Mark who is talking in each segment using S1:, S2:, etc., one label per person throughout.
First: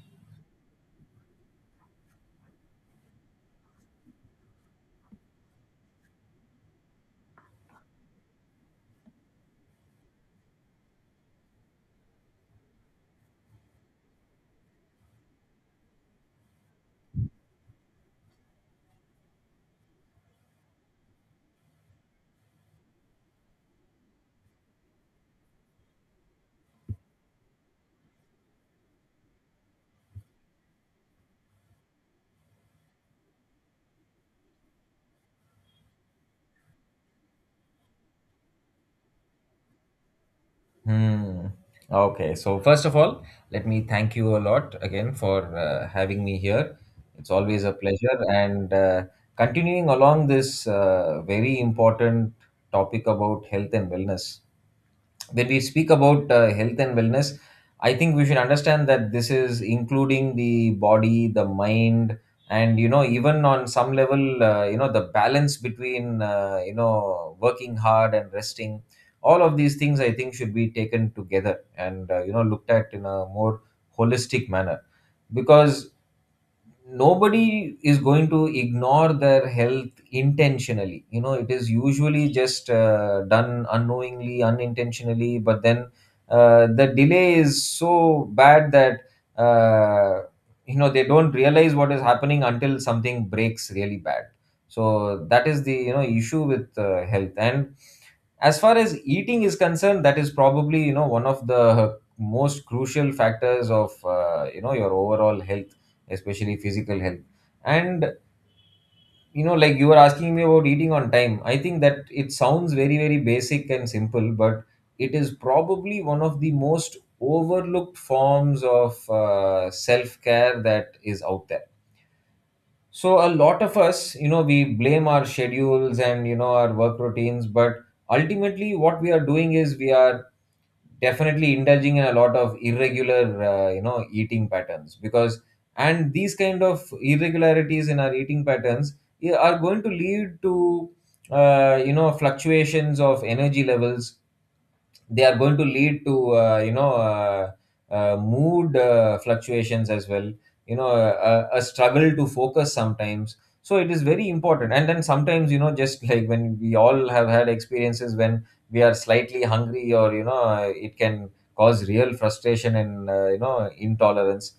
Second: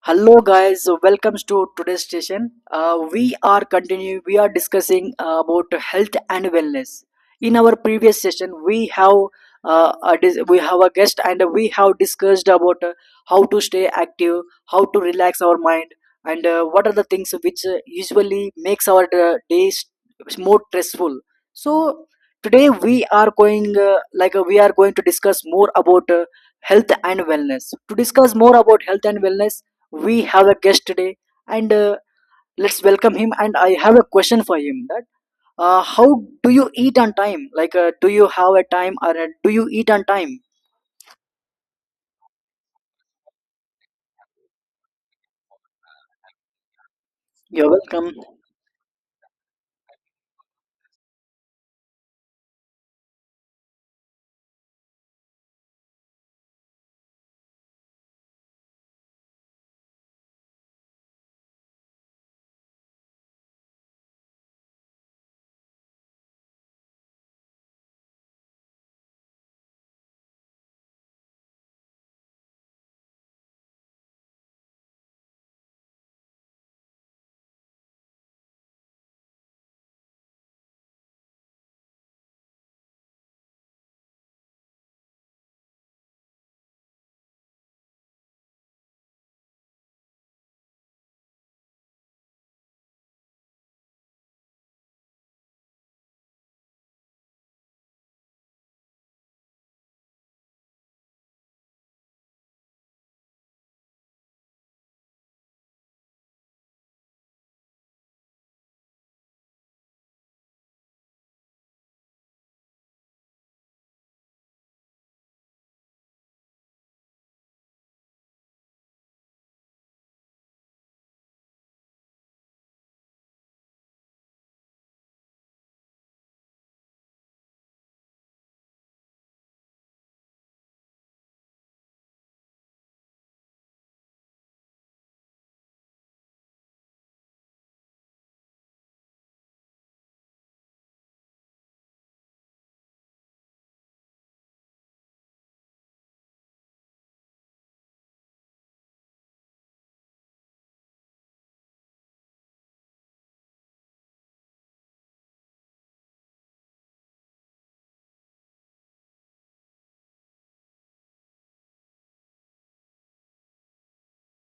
S1: Hello guys, so welcomes to today's session. We are continuing. We are discussing about health and wellness. In our previous session, we have we have a guest and we have discussed about how to stay active, how to relax our mind, and what are the things which usually makes our days more stressful. So today we are going we are going to discuss more about health and wellness. To discuss more about health and wellness we have a guest today and let's welcome him, and I have a question for him that how do you eat on time, like do you have a time, or do you eat on time?
S2: Hmm. Okay. So first of all, let me thank you a lot again for having me here. It's always
S1: You're
S2: a
S1: welcome.
S2: pleasure. And Continuing along this very important topic about health and wellness, when we speak about health and wellness, I think we should understand that this is including the body, the mind, and you know, even on some level, you know, the balance between, you know, working hard and resting. All of these things I think should be taken together and you know, looked at in a more holistic manner, because nobody is going to ignore their health intentionally. You know, it is usually just done unknowingly, unintentionally, but then the delay is so bad that uh, you know, they don't realize what is happening until something breaks really bad. So that is the, you know, issue with health. And as far as eating is concerned, that is probably, you know, one of the most crucial factors of you know, your overall health, especially physical health. And you know, like you were asking me about eating on time, I think that it sounds very very basic and simple, but it is probably one of the most overlooked forms of self care that is out there. So a lot of us, you know, we blame our schedules and, you know, our work routines, but ultimately what we are doing is we are definitely indulging in a lot of irregular, you know, eating patterns because, and these kind of irregularities in our eating patterns are going to lead to, you know, fluctuations of energy levels. They are going to lead to mood fluctuations as well, you know, a struggle to focus sometimes. So it is very important. And then sometimes, you know, just like when we all have had experiences when we are slightly hungry, or you know, it can cause real frustration and you know, intolerance.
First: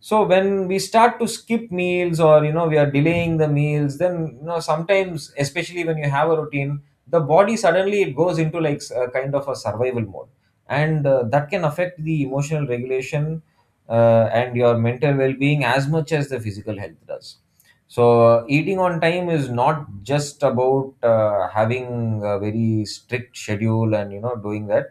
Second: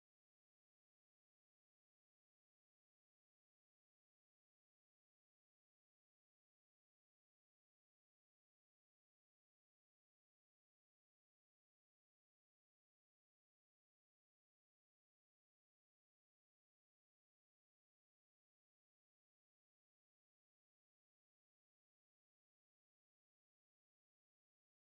S2: So when we start to skip meals, or you know, we are delaying the meals, then you know, sometimes, especially when you have a routine, the body suddenly it goes into like a kind of a survival mode, and that can affect the emotional regulation and your mental well-being as much as the physical health does. So eating on time is not just about having a very strict schedule and you know, doing that.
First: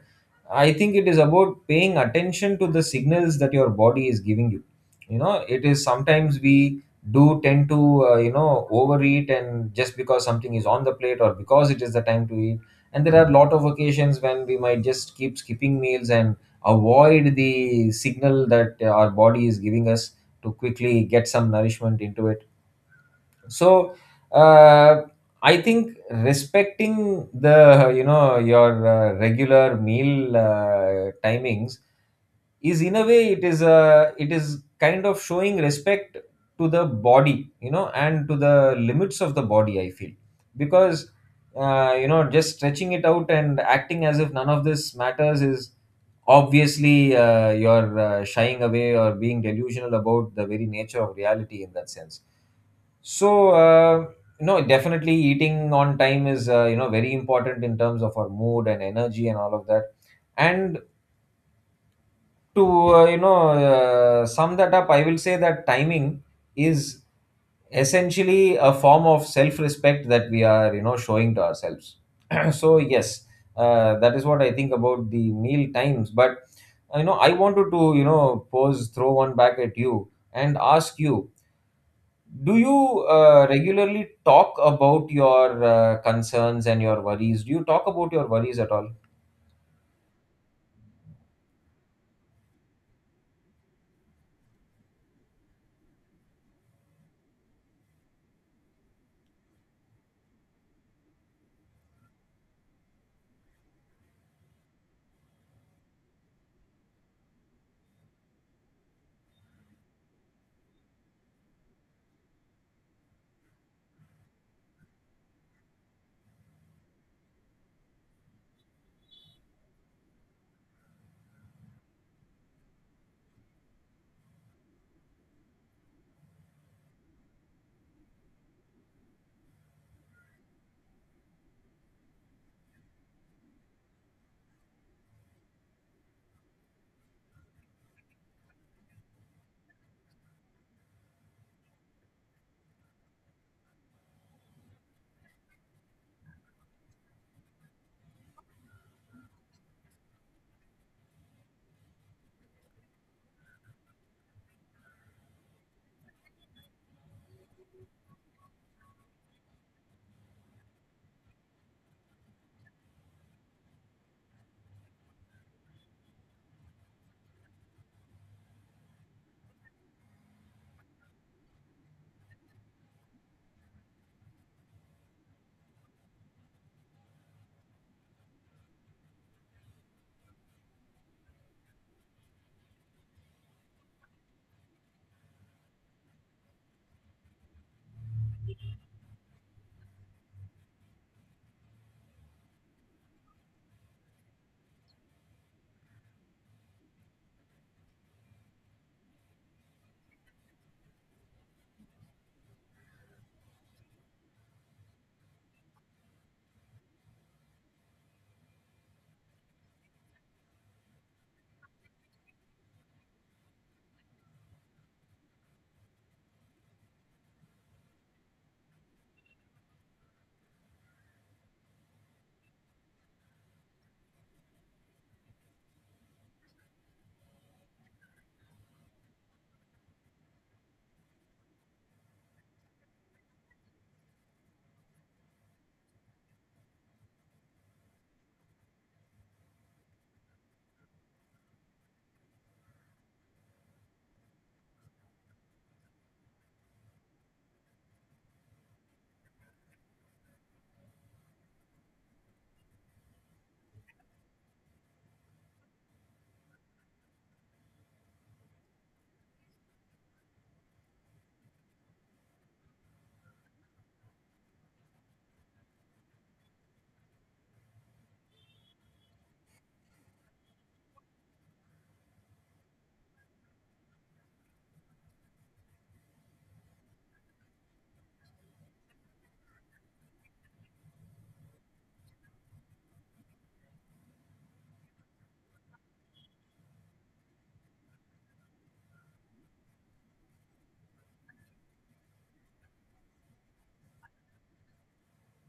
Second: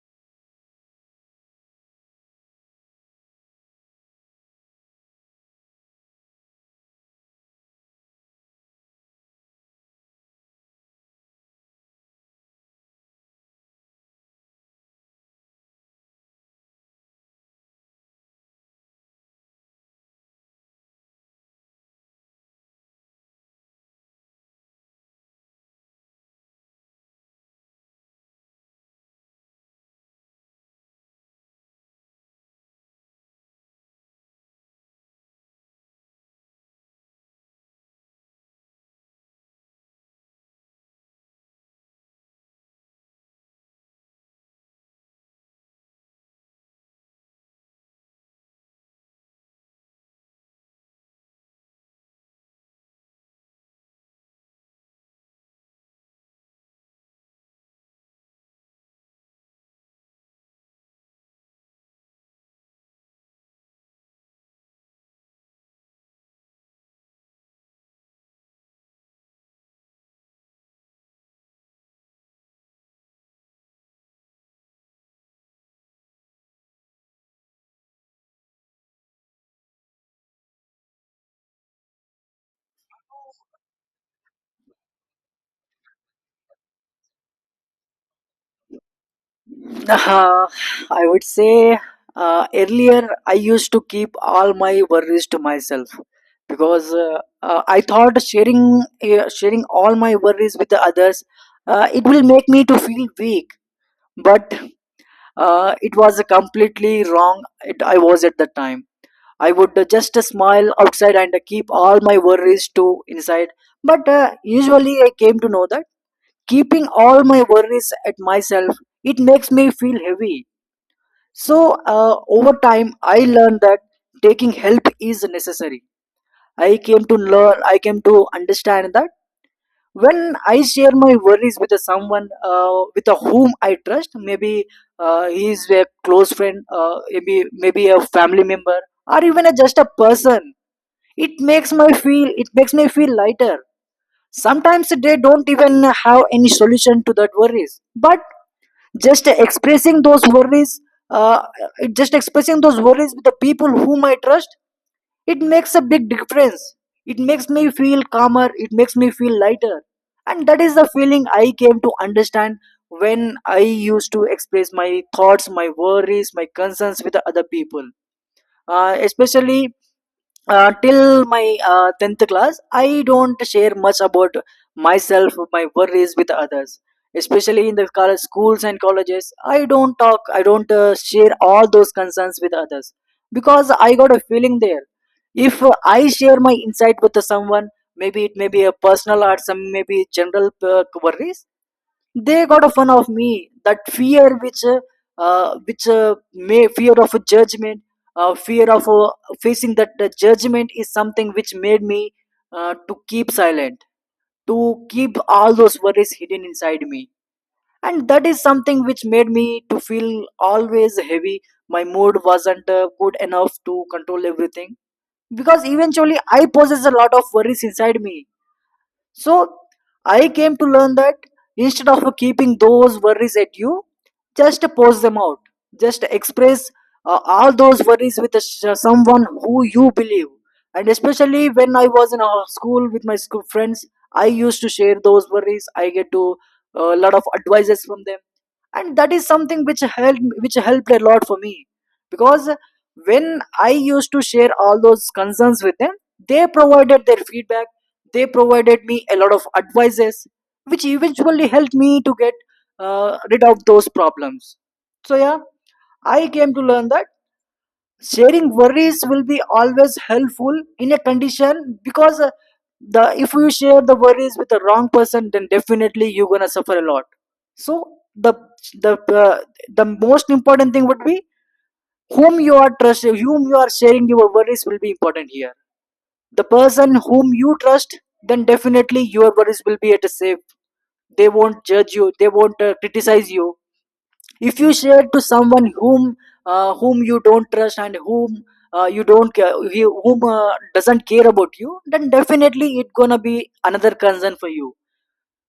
S2: I think it is about paying attention to the signals that your body is giving you. You know, it is, sometimes we do tend to you know, overeat, and just because something is on the plate or because it is the time to eat. And there are a lot of occasions when we might just keep skipping meals and avoid the signal that our body is giving us to quickly get some nourishment into it. So uh, I think respecting the, you know, your regular meal timings is, in a way, it is a, it is kind of showing respect to the body, you know, and to the limits of the body, I feel. Because you know, just stretching it out and acting as if none of this matters is obviously you're shying away or being delusional about the very nature of reality, in that sense. So, no, definitely eating on time is, you know, very important in terms of our mood and energy and all of that. And to, sum that up, I will say that timing is essentially a form of self respect that we are, you know, showing to ourselves. So, yes, that is what I think about the meal times. But, you know, I wanted to, you know, pose, throw one back at you and ask you, do you regularly talk about your concerns and your worries? Do you talk about your worries at all?
S1: uh, I would say earlier I used to keep all my worries to myself, because I thought sharing sharing all my worries with the others, it will make me to feel weak. But it was completely wrong. It, I was at the time I would just smile outside and keep all my worries to inside. But usually I came to know that keeping all my worries at myself, it makes me feel heavy. So over time, I learned that taking help is necessary. I came to learn, I came to understand that when I share my worries with someone with whom I trust, maybe he is a close friend, maybe a family member, or even a, just a person, it makes my feel, it makes me feel lighter. Sometimes they don't even have any solution to that worries, but just expressing those worries, uh, just expressing those worries with the people whom I trust, it makes a big difference. It makes me feel calmer. It makes me feel lighter, and that is the feeling I came to understand when I used to express my thoughts, my worries, my concerns with the other people, especially till my 10th class I don't share much about myself, my worries with others, especially in the college, schools and colleges. I don't talk, I don't share all those concerns with others, because I got a feeling there if I share my insight with someone, maybe it may be a personal or some maybe general worries, they got a fun of me. That fear which may fear of judgment, fear of facing that judgment, is something which made me to keep silent, to keep all those worries hidden inside me, and that is something which made me to feel always heavy. My mood wasn't good enough to control everything, because eventually I possess a lot of worries inside me. So I came to learn that instead of keeping those worries at you, just pose them out. Just express all those worries with a, someone who you believe. And especially when I was in a school with my school friends, I used to share those worries. I get to a lot of advices from them, and that is something which helped, which helped a lot for me, because when I used to share all those concerns with them, they provided their feedback, they provided me a lot of advices, which eventually helped me to get rid of those problems. So yeah, I came to learn that sharing worries will be always helpful in a condition, because the if you share the worries with the wrong person then definitely you're gonna suffer a lot. So the the uh, the most important thing would be whom you are trusting, whom you are sharing your worries will be important here. The person whom you trust, then definitely your worries will be at a safe. They won't judge you, they won't criticize you. If you share to someone whom whom you don't trust and whom you don't care, whom doesn't care about you, then definitely it's gonna be another concern for you,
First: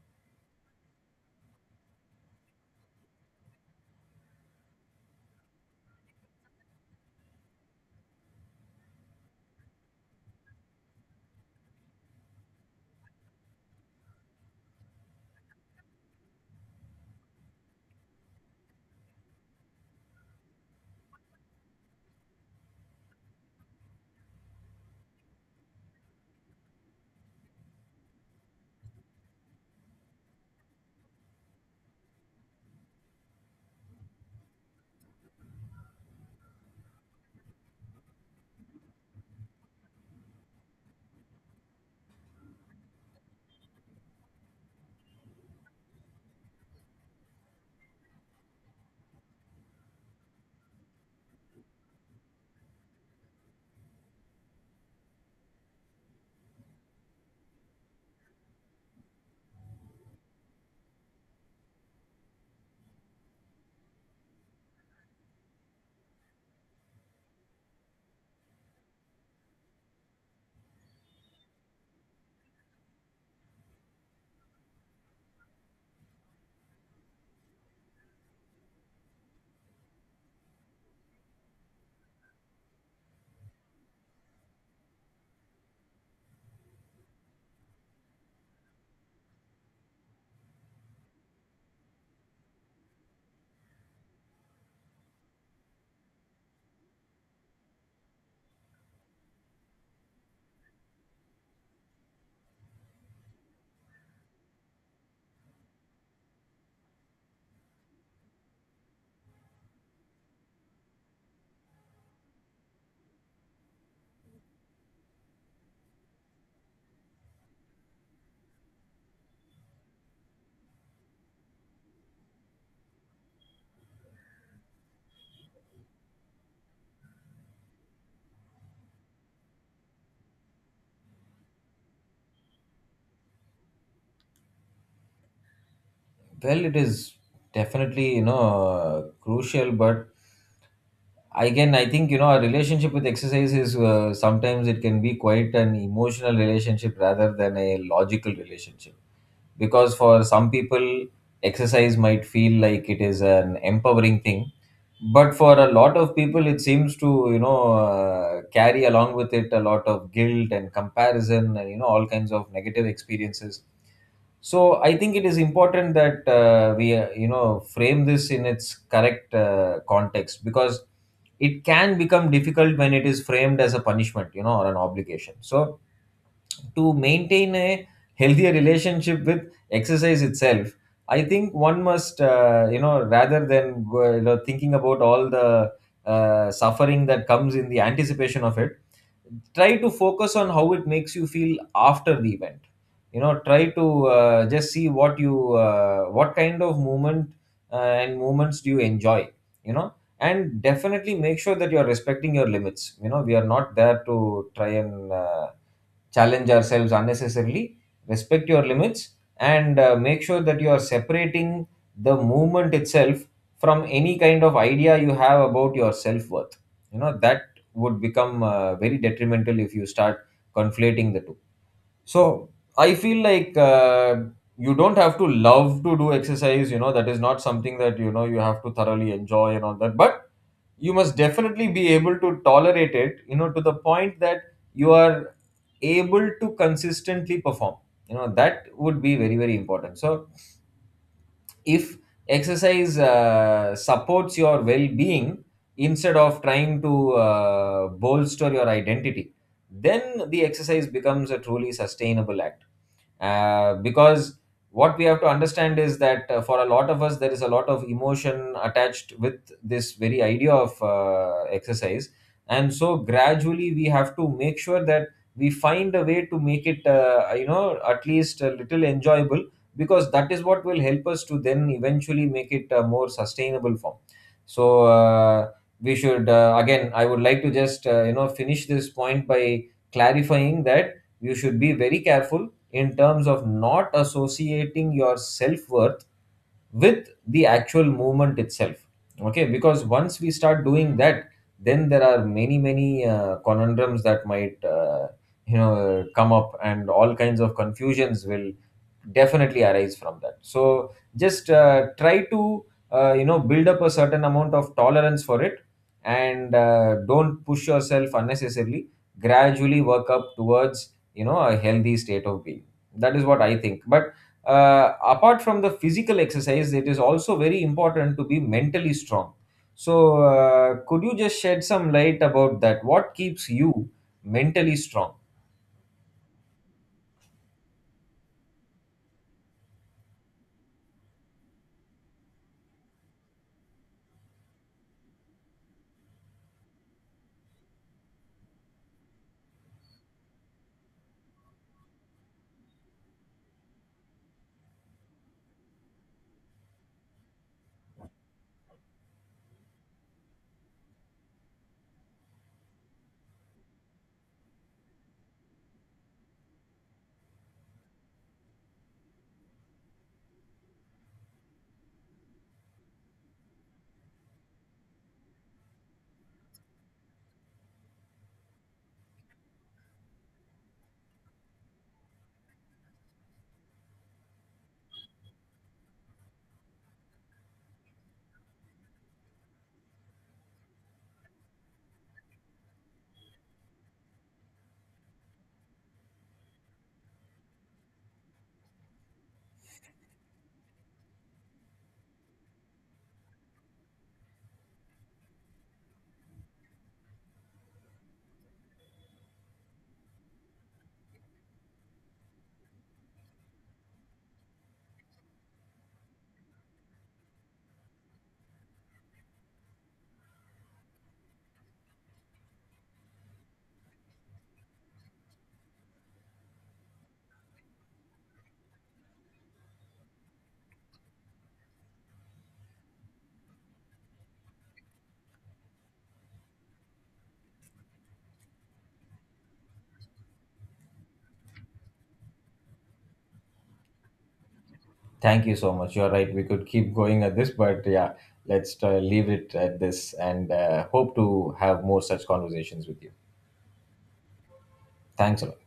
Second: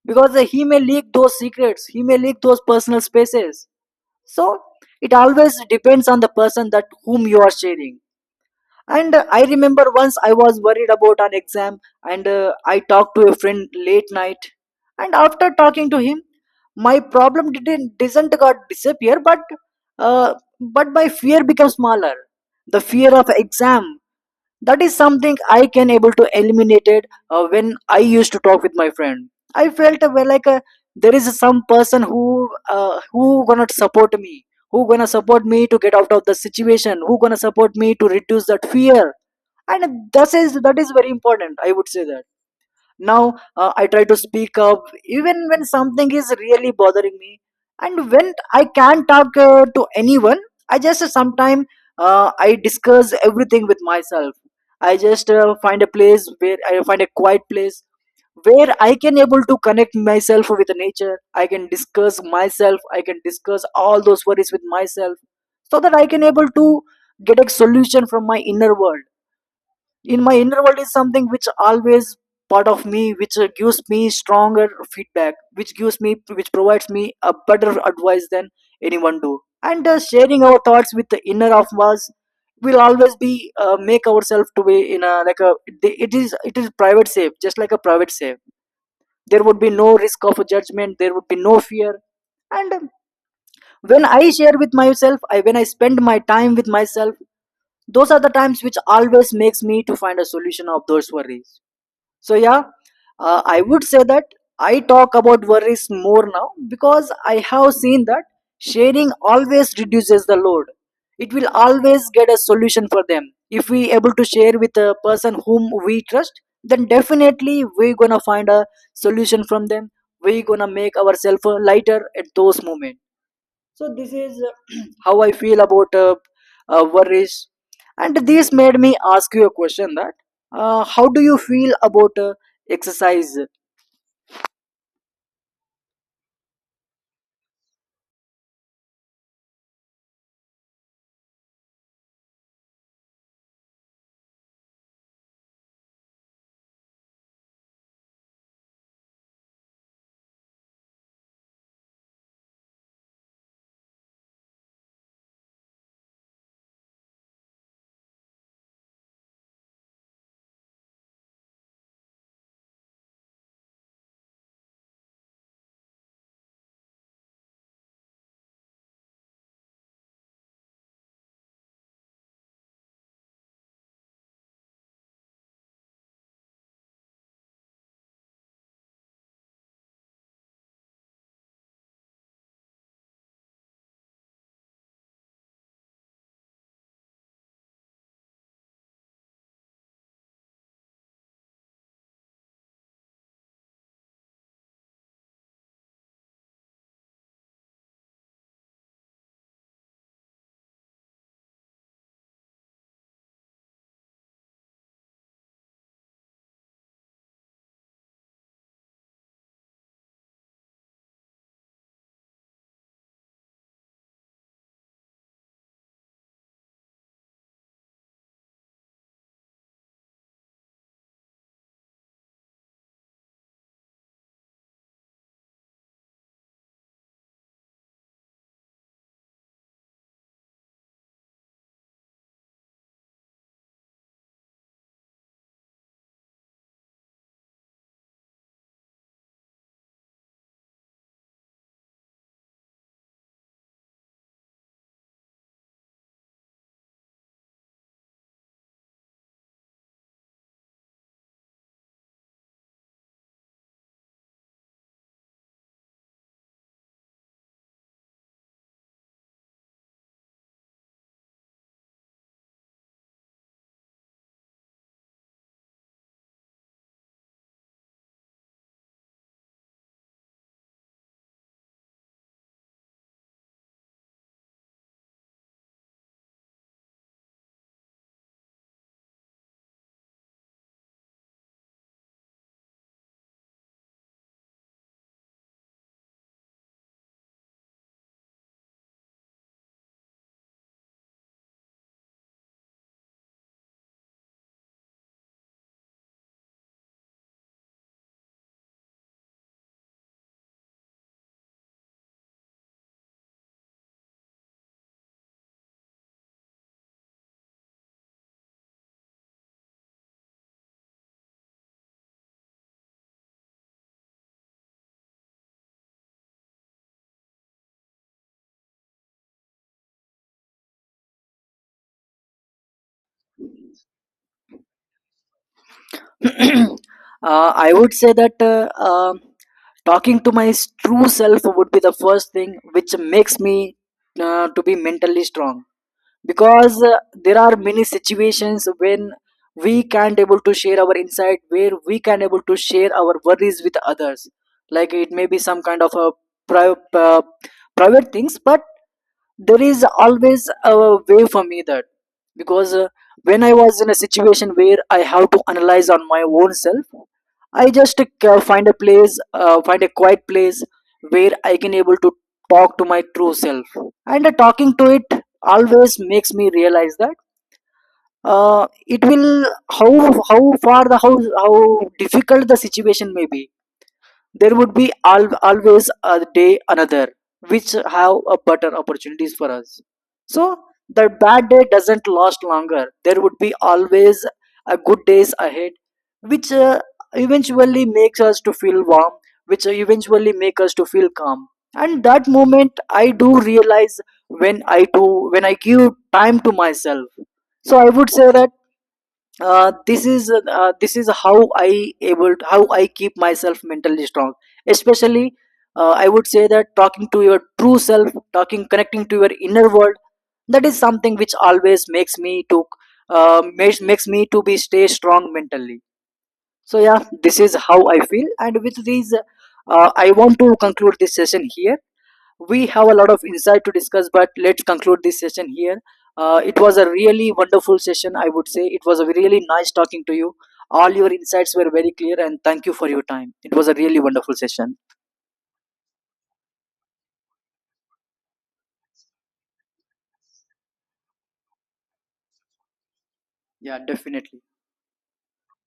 S1: because he may leak those secrets, he may leak those personal spaces. So it always depends on the person that whom you are sharing. And I remember once I was worried about an exam, and I talked to a friend late night. And after talking to him, my problem didn't doesn't got disappear, but uh, my fear becomes smaller. The fear of exam, that is something I can able to eliminate it when I used to talk with my friend. I felt well, like there is some person who gonna support me, who gonna support me to get out of the situation, who gonna support me to reduce that fear. And that is, that is very important, I would say that. Now I try to speak up even when something is really bothering me. And when I can't talk to anyone, I just sometimes I discuss everything with myself. I just find a place where I find a quiet place where I can able to connect myself with the nature. I can discuss myself, I can discuss all those worries with myself, so that I can able to get a solution from my inner world. In my inner world is something which always part of me, which gives me stronger feedback, which gives me, which provides me a better advice than anyone do. And sharing our thoughts with the inner of us will always be make ourselves to be in a like a, it is, it is private safe, just like a private safe. There would be no risk of a judgment, there would be no fear. And when I share with myself, I when I spend my time with myself, those are the times which always makes me to find a solution of those worries. So yeah, I would say that I talk about worries more now, because I have seen that sharing always reduces the load. It will always get a solution for them. If we able to share with a person whom we trust, then definitely we gonna find a solution from them. We gonna make ourselves lighter at those moments. So this is how I feel about worries. And this made me ask you a question that how do you feel about exercise?
S2: Well, it is definitely, you know, crucial, but again, I think, you know, a relationship with exercise is, sometimes it can be quite an emotional relationship rather than a logical relationship. Because for some people exercise might feel like it is an empowering thing, but for a lot of people it seems to, you know, carry along with it a lot of guilt and comparison, and you know, all kinds of negative experiences. So I think it is important that we you know, frame this in its correct context, because it can become difficult when it is framed as a punishment, you know, or an obligation. So to maintain a healthier relationship with exercise itself, I think one must you know, rather than you know, thinking about all the suffering that comes in the anticipation of it, try to focus on how it makes you feel after the event. You know, try to just see what you what kind of movement and movements do you enjoy, you know. And definitely make sure that you are respecting your limits. You know, we are not there to try and challenge ourselves unnecessarily, respect your limits, and make sure that you are separating the movement itself from any kind of idea you have about your self worth. You know, that would become very detrimental if you start conflating the two. So, I feel like you don't have to love to do exercise, you know, that is not something that, you know, you have to thoroughly enjoy and all that. But you must definitely be able to tolerate it, you know, to the point that you are able to consistently perform, you know, that would be very very important. So if exercise supports your well-being instead of trying to bolster your identity, then the exercise becomes a truly sustainable activity. Because what we have to understand is that for a lot of us there is a lot of emotion attached with this very idea of exercise, and so gradually we have to make sure that we find a way to make it you know, at least a little enjoyable, because that is what will help us to then eventually make it a more sustainable form. So we should again, I would like to just you know, finish this point by clarifying that you should be very careful in terms of not associating your self-worth with the actual movement itself, okay? Because once we start doing that, then there are many many conundrums that might you know, come up, and all kinds of confusions will definitely arise from that. So just try to you know, build up a certain amount of tolerance for it, and don't push yourself unnecessarily. Gradually work up towards, you know, a healthy state of being. That is what I think. But apart from the physical exercise, it is also very important to be mentally strong. So could you just shed some light about that, what keeps you mentally strong?
S1: I would say that talking to my true self would be the first thing which makes me to be mentally strong. Because there are many situations when we can't able to share our insight, where we can able to share our worries with others, like it may be some kind of a private private things. But there is always a way for me that, because when I was in a situation where I have to analyze on my own self, I just find a quiet place where I can able to talk to my true self. And talking to it always makes me realize that it will how how far the how difficult the situation may be, there would be always a day another, which have a better opportunities for us. So the bad day doesn't last longer. There would be always a good days ahead, which eventually makes us to feel warm, which eventually make us to feel calm. And that moment, I do realize when I do, when I give time to myself. So I would say that this is how I able to, how I keep myself mentally strong. Especially, I would say that talking to your true self, talking connecting to your inner world, that is something which always makes me to makes me to be stay strong mentally. So yeah, this is how I feel, and with these, I want to conclude this session here. We have a lot of insight to discuss, but let's conclude this session here. It was a really wonderful session, I would say. It was a really nice talking to you, all your insights were very clear, and thank you for your time. It was a really wonderful session.
S2: Thank you so much. You're right. We could keep going at this, but yeah, let's leave it at this and hope to have more such conversations with you.
S1: Yeah, definitely.
S2: Thanks a lot.